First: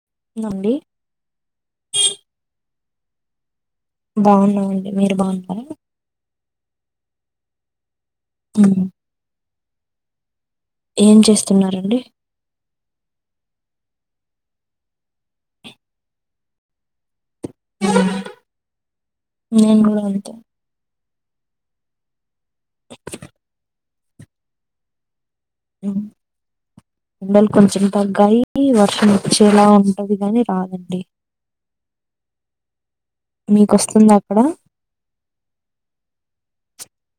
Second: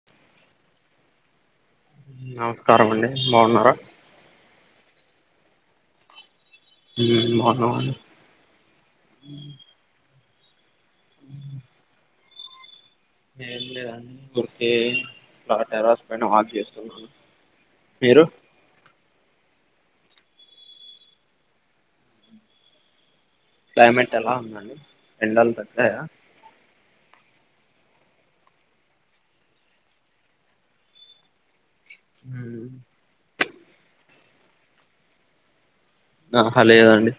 [inaudible] నండి నమస్కారం అండి బాగున్నారా బాగున్నా మండి మీరు బాగున్నారా మ్మ్ బాగున్నామండీ ఉ ఆ ఏం చేస్తున్నారు అండి ఎం లేదు అండి ఊరికే అలా టెర్రస్ పైన వాక్ చేస్తున్నాను ఉమ్. మీరు నేను కూడా అంతే అ [inaudible] క్లైమేట్ ఎలా ఉంది అండి ఎండలు త మ్మ్ ఎండలు కొంచెం తగ్గాయి వర్షం వచ్చేలా ఉంటది గాని రాదండి. మ్మ్ మీకు వస్తుంద అక్కడ? ఆహా లేదండి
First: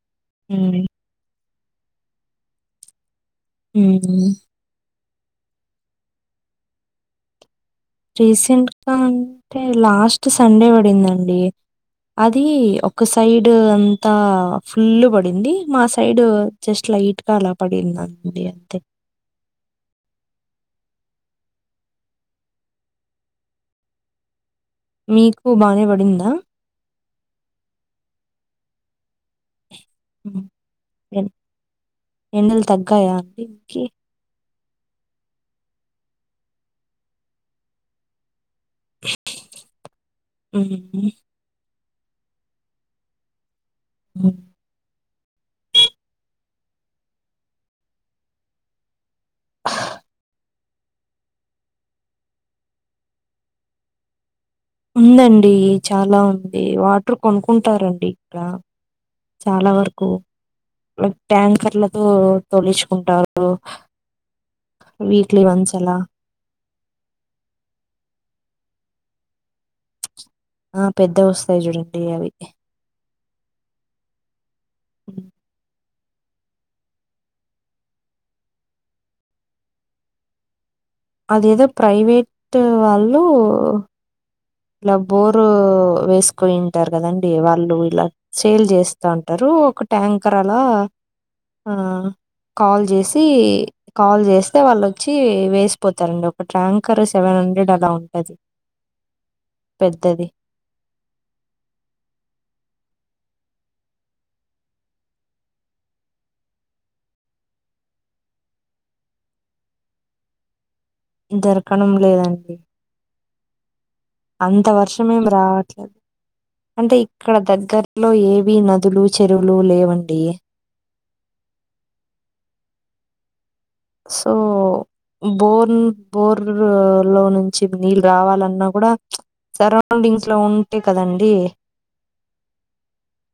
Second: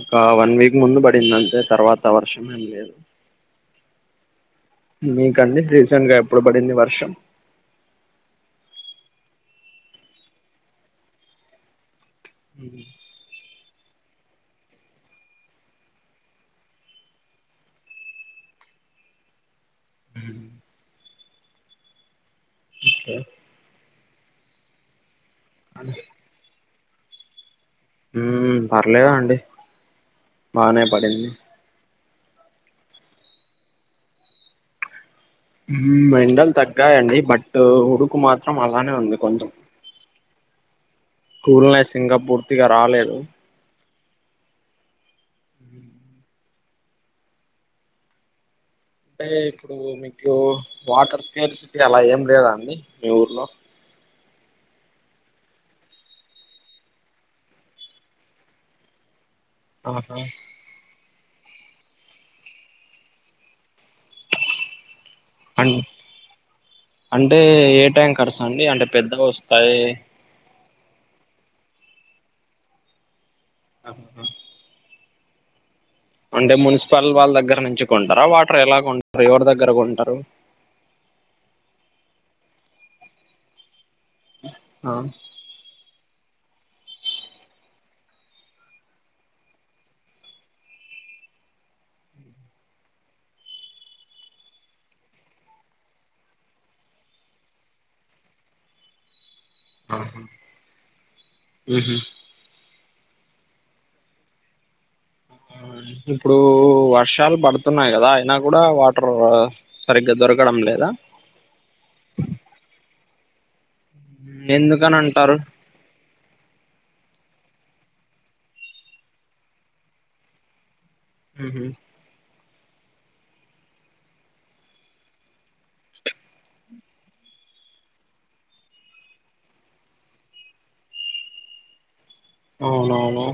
ఒక వన్ వీక్ ఉమ్. ముందు పడింది అంతే తర్వాత వర్షం ఏం లేదు. మ్హు మీకండి రీసెంట్ గా ఎప్పుడు పడింది వర్షం? రీసెంట్గా అంటే లాస్ట్ సండే పడిందండి అది ఒకస సైడ్ అంతా ఫుల్ పడింది మా సైడ్ జస్ట్ లైట్ గా అలా పడింది అండి అంతే దు మీకు బానే పడిందా? మ్మ్ పర్లేదు అండి ఏ ఎండలు తగ్గాయ అన్నింటికీ ఎండలు తగ్గాయండి బట్ ఉడుకు మాత్రం అలానే ఉంది కొంచెం ఉహుహు కూల్నెస్ ఇంకా పూర్తిగా రాలేదు. గు అ అంటే ఇప్పుడు మీకు వాటర్ స్కేల్స్ అలా ఏం లేదా అండి మీ ఊర్లో? ఉందండి చాలా ఉంది వాటర్ కొనుకుంటారండి ఇక్కడ చాలా వరకు ఆహా లైక్ టాంకర్ల తో తొలిచ్చుకుంటారు వీక్లీ అం వన్స్ అలా అంటే ఏ టాంకర్స్ అండి అంటే పెద్దగా వస్తాయి ఆ పెద్ద వస్తాయి చూడండి అవి అబ్బా ఉ అంటే మున్సిపల్ వాళ్ళ దగ్గర నుంచి కొంటారా వాటర్ ఎలా కొంటారు, ఎవరి దగ్గర కొంటారు? అదేదో ప్రైవేట్ వాళ్ళు ఇలా ఆ బోరు వేసుకుని ఉంటారు కదండి వాళ్ళు ఇలా సేల్ చేస్తా ఉంటారు ఒక ట్యాంకర్ అలా ఆ కాల్ చేసి కాల్ చేస్తే వాళ్ళుచ్చి వేసిపోతారండి ఒక ట్యాంకర్ సెవెన్ హండ్రెడ్ అలా ఉంటది. ఆహ పెద్దది. ఉహు ఇప్పుడు వర్షాలు పడుతున్నాయి కదా అయినా కూడా వాటర్ సరిగ్గా దొరకడం లేదా? దొరకడం లేదండి అంత ఎందుకని వర్షం ఏం అంటారు రా అంటే ఇక్కడ దగ్గర్లో ఏవి నదులు, చెరువులు లేవండి ఉహు సో బోర్న్ బోర్ లో నుంచి నీళ్ళు రావాలన్నా కూడా చ్ సరౌండింగ్స్ లో ఉంటే కదండి అవునవును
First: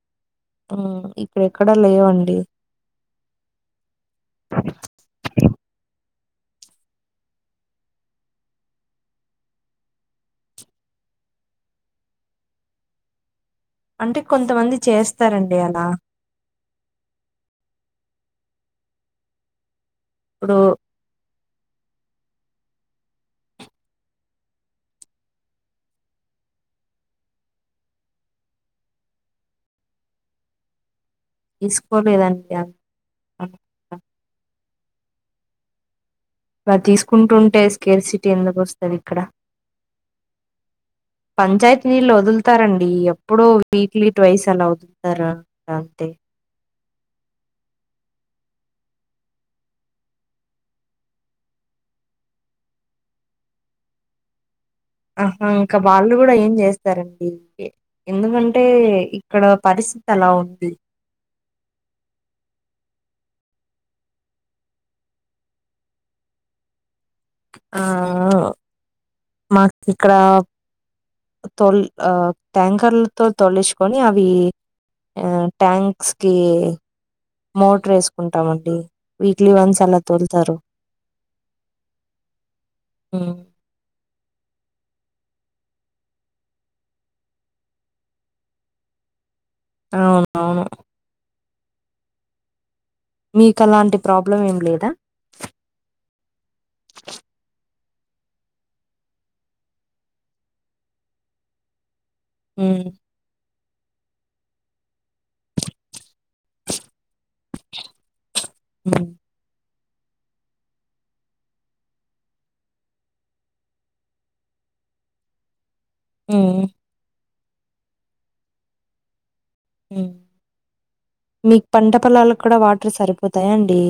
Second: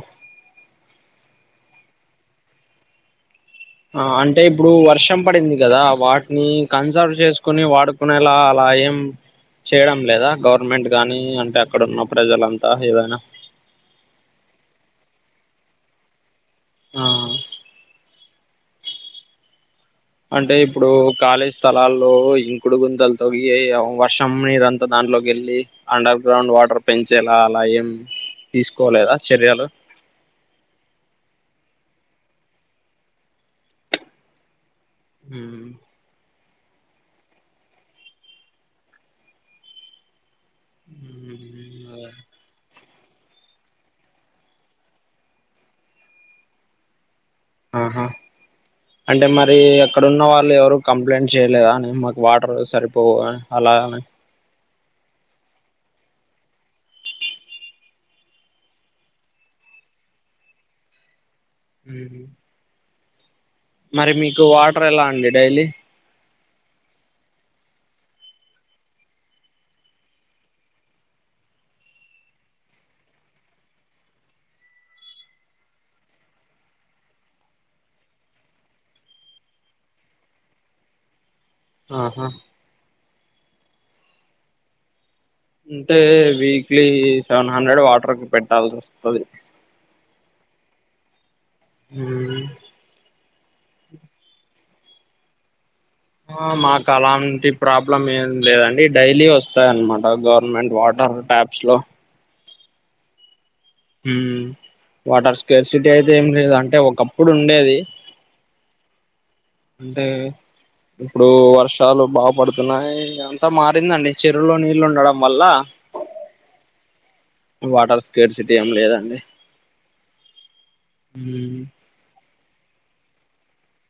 ఆ ఇక్కడెక్కడ లేవండి ఆ అంటే ఇప్పుడు వర్షం పడింది కదా వాటిని కన్సర్వ్ చేసుకుని వాడు కునేలా అలా ఏం చేయడం లేదా గవర్నమెంట్ గానీ అంటే అక్కడ ఉన్న ప్రజలంతా ఏదైనా అంటే కొంతమంది చేస్తారండి అలా ఆ అంటే ఇప్పుడు ఇప్పుడూ కాలేజ్ స్థలాల్లో ఇంకుడు గుంతలు తొవ్వి వర్షం నీరంతా దాంట్లోకి ఎళ్ళి అండర్ గ్రౌండ్ వాటర్ పెంచేలా అలా ఏం తీస్కోలేదా చర్యలు తీస్కోలేదండి అ అ ఉమ్ [unintelligible] తీసుకుంటుంటే స్కేర్ సిటీ ఎందుకు ఒస్తది ఇక్కడ పంచాయత్ నీళ్లు ఒదులుతారండి ఇ [unintelligible] ఎప్పుడో వీక్లీ ట్వైస్ అలా [unintelligible] అంతే ఆహా అంటే మరి అక్కడున్న వాళ్ళు ఎవరు కంప్లైంట్ చేయలేదా అని మాకు వాటర్ సరిపోవు అలా ఆహా ఇంకా వాళ్ళు కూడా ఏం చేస్తారండి ఎందుకంటే ఇక్కడ పరిస్థితి అలా ఉంది ఉహుమ్ మరి మీకు వాటర్ ఎలా అండి డైలీ ఆ మాకు ఇక్కడా తొల్ ఆ టాంకర్లతో తోలిచుకొని అవి ఆ ట్యాంక్స్ కి మోటర్ ఏసుకుంటామండి వీక్లీ వన్స్ అలా తోలుతారు ఆహా ఉమ్ అంటే వీక్లీ సెవెన్ హండ్రెడ్ వాటర్ కి పెట్టాల్సి ఒస్తది అవును అవును ఉ మీకు అలాంటి ప్రాబ్లం ఏం లేదా ఆ మాకు అలాంటి ప్రాబ్లం ఏం లేదండి డైలీ వస్తాయ్ అనమాట గవర్నమెంట్ వాటర్ ట్యాప్స్లో ఉ ఉమ్ వాటర్స్ స్కేర్సిటీ అయితే ఏం లేదు అంటే ఒకప్పుడు ఉండేది హ్మ్. అంటే ఇప్పుడు వర్షాలు బా పడుతున్నాయి అంతా మారిందండి చెరువులో నీళ్ళు ఉండడం వల్ల ఉమ్ వాటర్ స్కేర్సిటీ ఏం లేదండి ఉ మీకు మ్మ్ పంట పొలాలకు కూడా వాటర్ సరిపోతాయా అండి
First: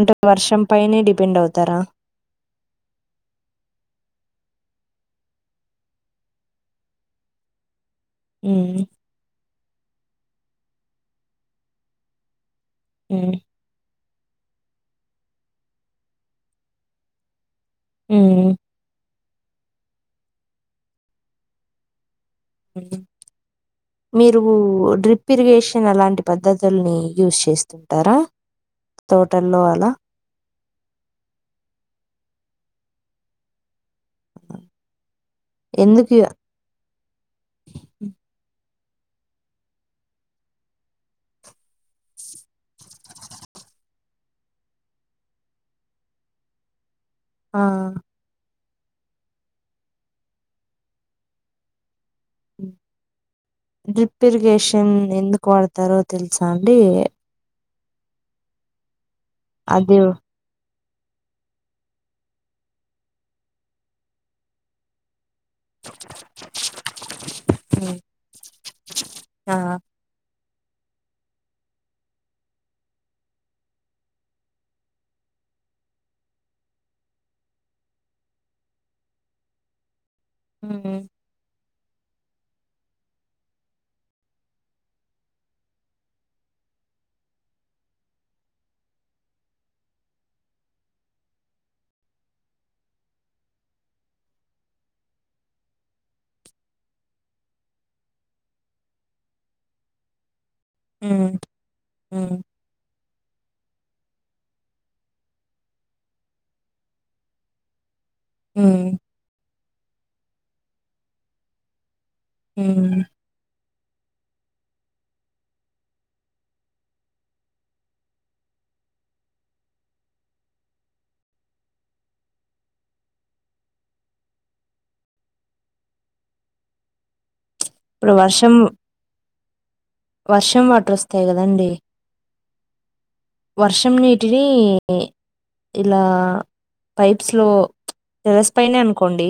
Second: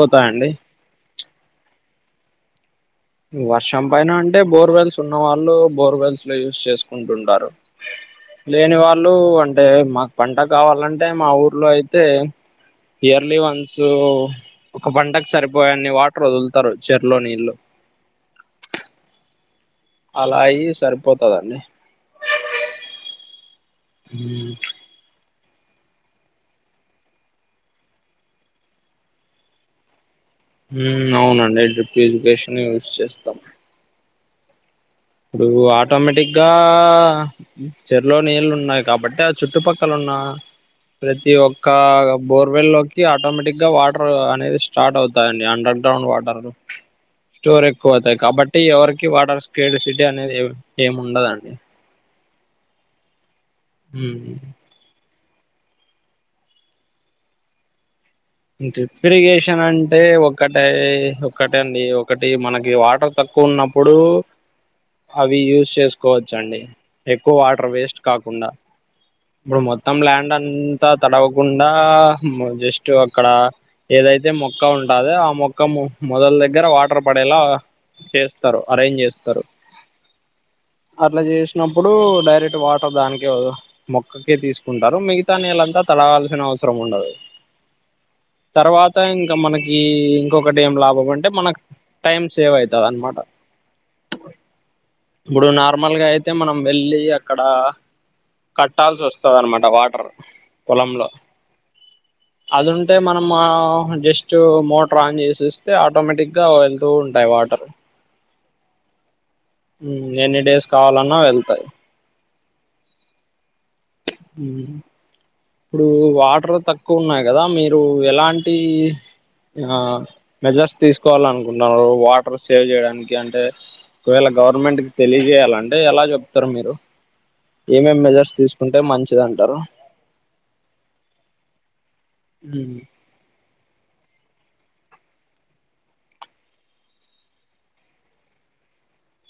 అంటే వర్షం పైనే డిపెండ్ అవుతారా ఇ వర్షం పైన అంటే బోర్వెల్స్ ఉన్న వాళ్ళు బోర్వెల్స్ లో యూస్ చేసుకుంటుంటారు లేని హ్మ్. వాళ్ళు అంటే మాకు పంట కావాలంటే మా ఊర్లో అయితే హ్మ్. ఇయర్లీ వన్స్ ఒక పంటకు సరిపోయన్ని వాటర్ వదులుతారు చెర్లో నీళ్లు ఉమ్ అలా అయ్యి సరిపోతదాండి మీరు డ్రిప్ పిరిగేషన్ అలాంటి పద్ధతుల్ని యూస్ చేస్తుంటారా తోటల్లో అలా హ్మ్ అవునండి డ్రిప్ ఎడ్యుకేషనే యూస్చేస్తాం ఇప్పుడు ఎందుకు ఆటోమేటిక్గా చెరువులో నీళ్ళు ఉన్నాయి కాబట్టి ఆ చుట్టుపక్కల ఉన్నా ప్రతి ఒక్క బోర్వెల్ లోకి ఆటోమేటిక్ గా వాటర్ అనేది స్టార్ట్ అవుతాయండి అండర్ గ్రౌండ్ వాటర్ ఉ స్టోర్ ఎక్కువ అవుతాయి కాబట్టి ఎవరికి వాటర్ స్కెడిసిటీ అనేది ఏం ఏముండదండి డ్రిప్ ఇరిగేషన్ ఎందుకు వాడతారో తెలుసా అండి డ్రిప్ ఇరిగేషన్ అది అంటే ఒక్ ఒకటే ఒకటే అండి ఒకటి మనకి వాటర్ తక్కువ ఉన్నప్పుడు అవి యూజ్ చేకోవచ్చండి ఎక్కువ వాటర్ హ్మ్. వేస్ట్ కాకుండ ఆ! ఇప్పుడు మొత్తం ల్యాండ్ అంత్ అంత తడవకున్డా మ్ జస్ట్ ఒక్ అక్కడ ఏదైతే మొక్క ఉంటదో ఆ మొక్క మొ మొదల్ దగ్గర వాటర్ పడేలా చేస్తరు అరేంజ్ చేస్తరు హ్మ్ అట్లా చేసినప్పుడు డైరెక్ట్ వాటర్ దానికే ఒ మొక్కకే తీసుకుంటారు మిగతా నీళ్ళంతా తడవాల్సిన అవసరం ఉండదు తర్వాత ఇంకా మనకి ఇంకొకటి ఏం లాభం అంటే మనక్ టైమ్ సేవ్ అవుతాదన్మాట ఉ ఇప్పుడు నార్మల్గా అయితే మనం వెళ్ళి అక్కడ కట్టాల్సి వస్దన్మాట వాటర్ పొలంలో హ్మ్. హ్మ్. అదివున్ అంటే మనం ఆ జస్ట్ మోటర్ ఆన్ చేసిస్తే ఆటోమేటిక్గా వెళ్తూ ఉంటయ్ వాటర్ హ్మ్ ఎన్ని డేస్ కావాలన్నా యెళ్తయ్ హ్మ్ ఉమ్ ఇప్పుడు వాటర్ తక్కువ ఉన్నాయి కదా మీరు ఎలాంటి ఆ మెజర్స్ తీసుకోవాలనుకుంటున్నారు వాటర్ సేవ్ చేయడానికి అంటే ఒకవేళ గవర్నమెంట్ కి తెలియజేయాలంటే ఎలా చెప్తరు మీరు ఏమేం ఇప్పుడు మెజర్స్ వర్షం తీసుకుంటే మంచిది అంటారు వర్షం వాటరొస్తాయి గదండీ! హ్మ్ వర్షం నీటిని ఇలా పైప్స్ లో టెరస్ పైనే అనుకోండి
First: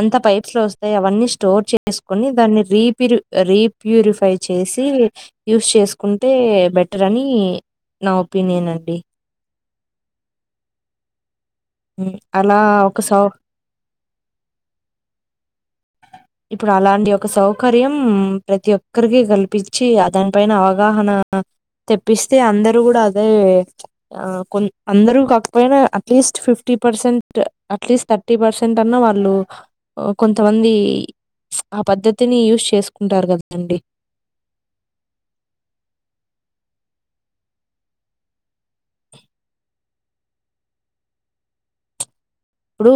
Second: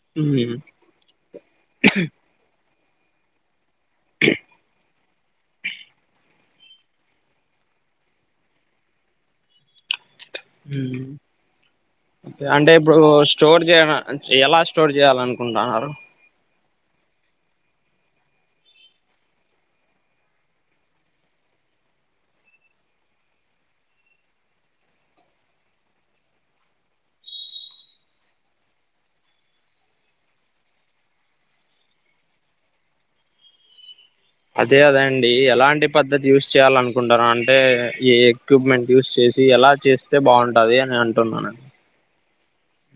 అంత పైప్స్ ఉమ్ లో వస్తాయి అవన్నీ స్టోర్ చేసుకొని దాన్ని రీపిరు రి ప్యూరిఫై చేసి యూస్ చేసుకుంటే బెటర్ అని నా ఒపీనియన్ అండి హ్మ్. అలా అంటే ఇప్పుడు ఒక సౌ స్టోర్ చేయనా ఎలా స్టోర్ చేయాల అనుకుంటున్నారు ఇప్పుడు అలాంటి ఒక సౌకర్యం ప్రతి ఒక్కరికి కల్పించి ఆ దానిపైైన అవగాహన తెప్పిస్తే అందరూ కూడా అదే, కొ అందరూ కాకపోయినా అట్లీస్ట్ ఫిఫ్టీ పర్సెంట్ అట్లీస్ట్ థర్, ఫిఫ్టీ పర్సెంట్ అన్నా వాళ్ళు కొంతమంది, ఆ పద్ధతిని యూజ్ చేసుకుంటారు కదండి, అదే అదండి ఎలాంటి పద్ధతి యూస్ చేయాల అనుకుంటారు అంటే ఈ ఎక్విప్మెంట్ యూస్ చేసి ఎలా, చేస్తే బాగుంటది అని అంటున్నాను. ఇప్పుడు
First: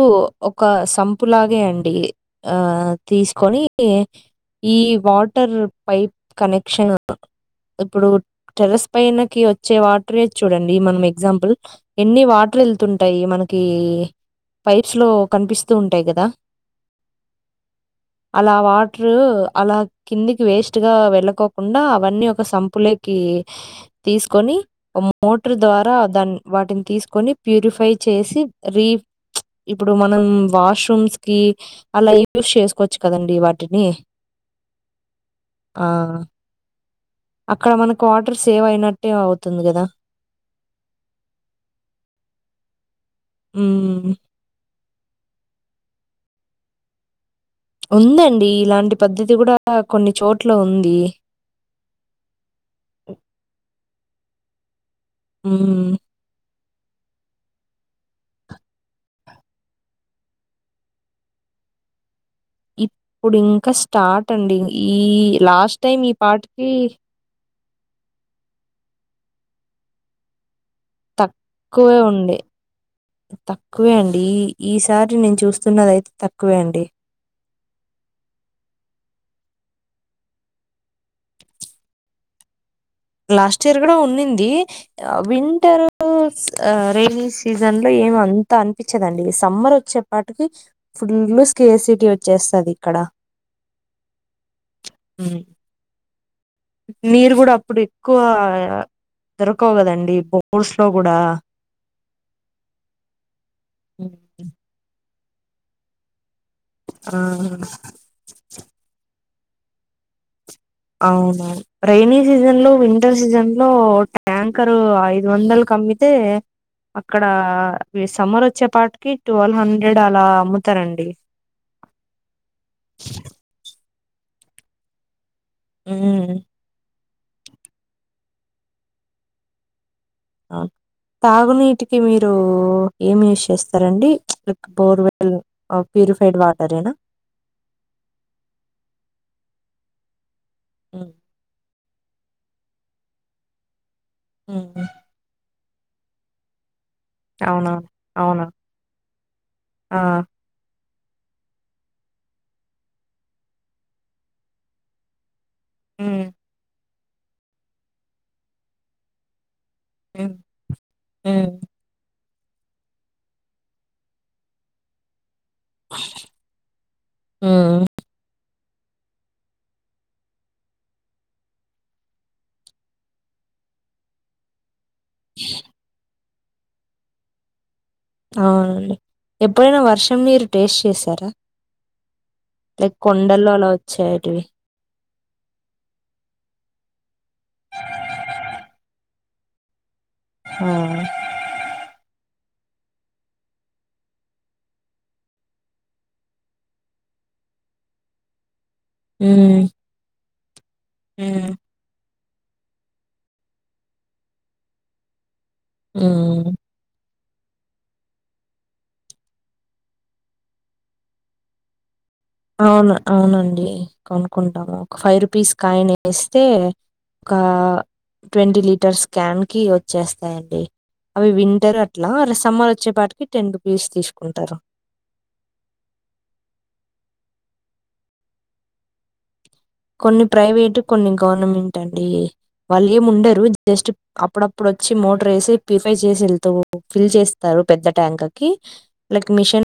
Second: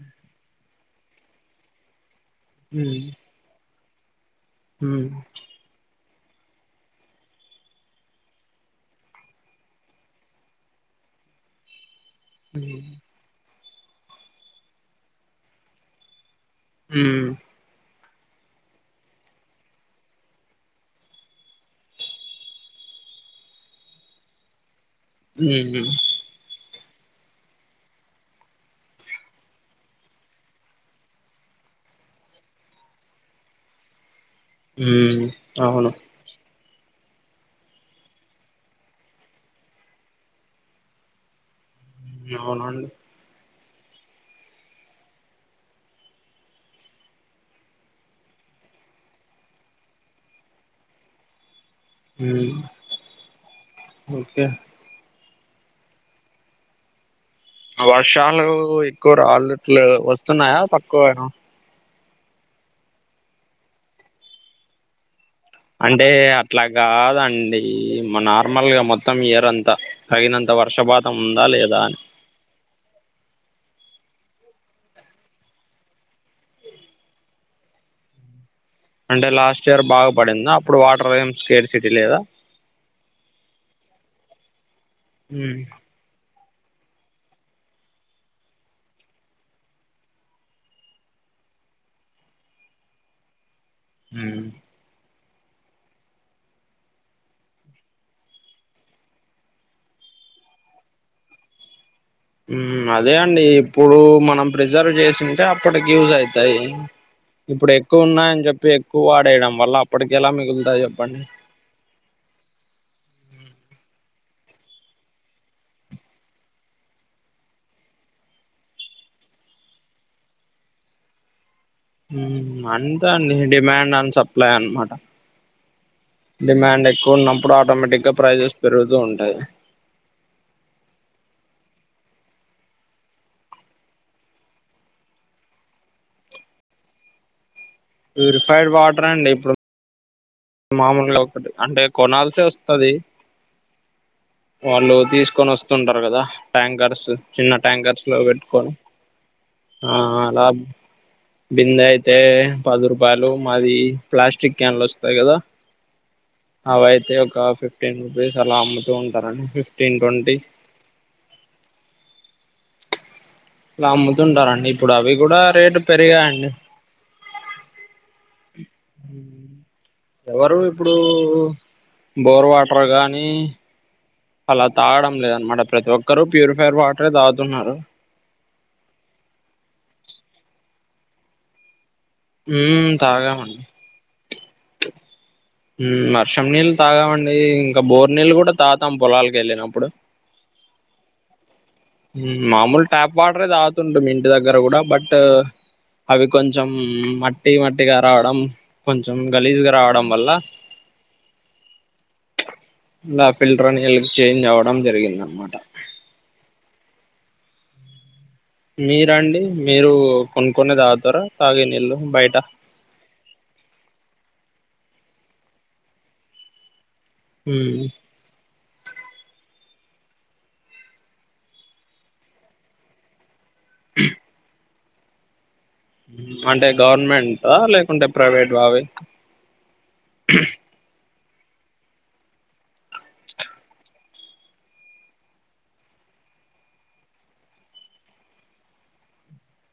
ఒక సంపు లాగే అండి ఆ ఉమ్ తీసుకొని, ఈ వాటర్ పైప్ కనెక్షన్, ఇప్పుడు టెరెస్ పైనకి వచ్చే వాటర్ చూడండి మనం ఎగ్జాంపుల్ ఎన్ని వాటర్లు వెళ్తుంటాయి మనకి పైప్స్ లో కనిపిస్తూ ఉంటాయి కదా. ఉ అలా వాటరు అలా కిందికి వేస్ట్ గా వెళ్ళకోకుండా అవన్నీ ఒక సంపులే, కి తీసుకొని ఒ, మోటర్ ఉమ్ ద్వారా దాన్ని వాటిని తీసుకొని ప్యూరిఫై చేసి రీ, ఇప్పుడు మనం వాష్రూమ్స్ కి అలా యూస్ చేసుకోవచ్చు కదండడి వాటిని, ఉమ్ ఆ అవును. అక్కడ మనకు వాటర్ సేవ్ అయినట్టే అవుతుంది కదా, ఎ అవునండి, ఉమ్, ఉందండి ఇలాంటి పద్ధతి కూడా కొన్ని చోట్ల ఉంది. ఉం ఓకే, ఉ వర్షాలు ఎక్కువ రాళ్ళట్లు వస్తున్నాయా తక్కువ ఏనాో, ఇప్పుడు ఇంకా స్టార్ట్ అండి ఈ, లాస్ట్ టైం అంటే ఈ అట్లా పాటకి కాదండి, ఈ నార్మల్ గా మొత్తం ఇయర్ అంత తగినంత వర్షపాత, తక్కువే ఉండి, తక్కువే అండి ఈ ఈసారి నేను చూస్తున్నది అయితే తక్కువే అండి. అంటే లాస్ట్ ఇయర్ బాగా పడింది అప్పుడు వాటర్ వమ్ స్కేర్సిటీ లేదా, లాస్ట్ ఇయర్ కూడా ఉన్నింది ఉమ్ వింటర్, ఆ రైైన సీజన్ లో ఏమ అంతా అనిపించదండి సమ్మర్ వచ్చేపాటికి, ఫుల్లు స్క్ సిటి వచ్చేస్తుంది ఇక్కడ, అ ఉం, నీరు కూడా అప్పుడు ఎక్కువ దొరక కదండి బోర్స్ లో కూడా, ఉం అదే అండి ఇప్పుడు మనం ప్రిజర్వ్ చేసింటే అప్పటికి యూజ్ అయితాయి. ఆ ఇప్పుడు ఎక్కువ ఉన్నాయని చెప్పి ఎక్కువ వాడేయడం వల్ల అప్పటిక ఎలా మిగులుతాయో, అవునువు, రైైన సీజన్ లో వింటర్ సీజన్ లో ట్యాంకరు ఐదు వందలుకు అమ్మితే, అక్కడ సమ్మర్ వచ్చే పాటికి ట్వెల్వ్ హండ్రెడ్ అలా అమ్ముతారండి. అంతే అండి డిమాండ్ అండ్ సప్లై అనమాట, ఉ డిమాండ్ ఎక్కువ ఉన్నప్పుడు ఆటోమేటిక్గా ప్రజెస్ పెరుగుతూ ఉంటాయి. ఆ తాగునీటికి మీరు ఏం యూజ్ చేస్తరండి ప్చ్ లైక్ బోర్వెల్ ఆ ప్యూరిఫైడ్ వాటరేనా? ప్యూరిఫైడ్ వాటర్ అండి ఇప్పుడు హ్మ్. మామూలుగా ఒకటి అంటే కొనాల్సి వస్తది హ్మ్. వాళ్ళు తీసుకొని వస్ తింటరు కదా ట్యాంకర్స్ చిన్న అవునా ట్యాంకర్స్ లో అవునా పెట్టుకొని ఆ లాబ్ బిందె అయితే పది రూపాయలు మాది ప్లాస్టిక్ క్యాన్లు వస్తాయి కదా ఉమ్ అవైతే ఒక ఫిఫ్టీన్ రూపీస్ అలా అమ్ముతూ ఉంటారండి. ఫిఫ్టీన్, ఉమ్ ట్వంటీ ఉమ్ ఇలా అమ్ముతుంటారండి ఇప్పుడు అవి గుడ రేటు పెరిగాయండి ఉమ్ ఉమ్ ఎవరు ఇప్పుడు బోర్ వాటర్ గానీ అలా తాగడం లేదనమాట ప్రతి ఒక్కరు ప్యూరిఫైర్ వాటరే తాగుతున్నారు. అవునండి ఎప్పుడైనా వర్షం మీరు టేస్ట్ చేశారా? ఉమ్ లైక్ కొండల్లో తాగామండి అలా వచ్చేటివి ఉమ్ వర్షం నీళ్ళు తాగావండి, ఇంకా బోరు నీళ్ళు గుడ తాగుతాం పొలాకెళ్ళినప్పుడు ఆ ఉమ్ మామూలు ట్యాప్ వాటరె తాగుతుంటిమి ఇంటి దగ్గర గుడ బట్ అవి కొంచం మట్టి మట్టిగా రావడం. కొంచంగ ఉమ్ లీజ్గా రావడం వల్ల ఉమ్ ఇంగ ఫిల్టర్ని నీల్ కి చేంజ్ అవ్వడం జరిగిందనమాట ఉమ్ మీరండి మీరు కొనుకొనే తాగుతరా, తాగేనీళ్ళు బయట అవును అవునండి కొనుకుంటాము, ఒక ఫైవ్ రూపీస్ కాయనేస్తే ఒక ఉమ్ ట్వంటీ లీటర్స్ క్యాన్ కి వచ్చేస్తాయండి. అవి వింటర్ అట్లా, అ సమ్మర్ వచ్చేపాటికి టెన్ రూపీస్ తీసుకుంటారు. అంటే గవర్నమెంట లేకుంటే ప్రవేట్ బావి? కొన్ని ప్రవేట్ కొన్ని గవర్నమెంట్ అండి, వాళ్ళు ఏమి ఉండరు జస్ట్ అప్పుడప్పుడచ్చి మోటర్ వేసి, ప్రిఫై చేసి ఎళ్తూ ఫిల్ చేస్తారు పెద్ద ట్యాంక్ కి. లకి మెషిన్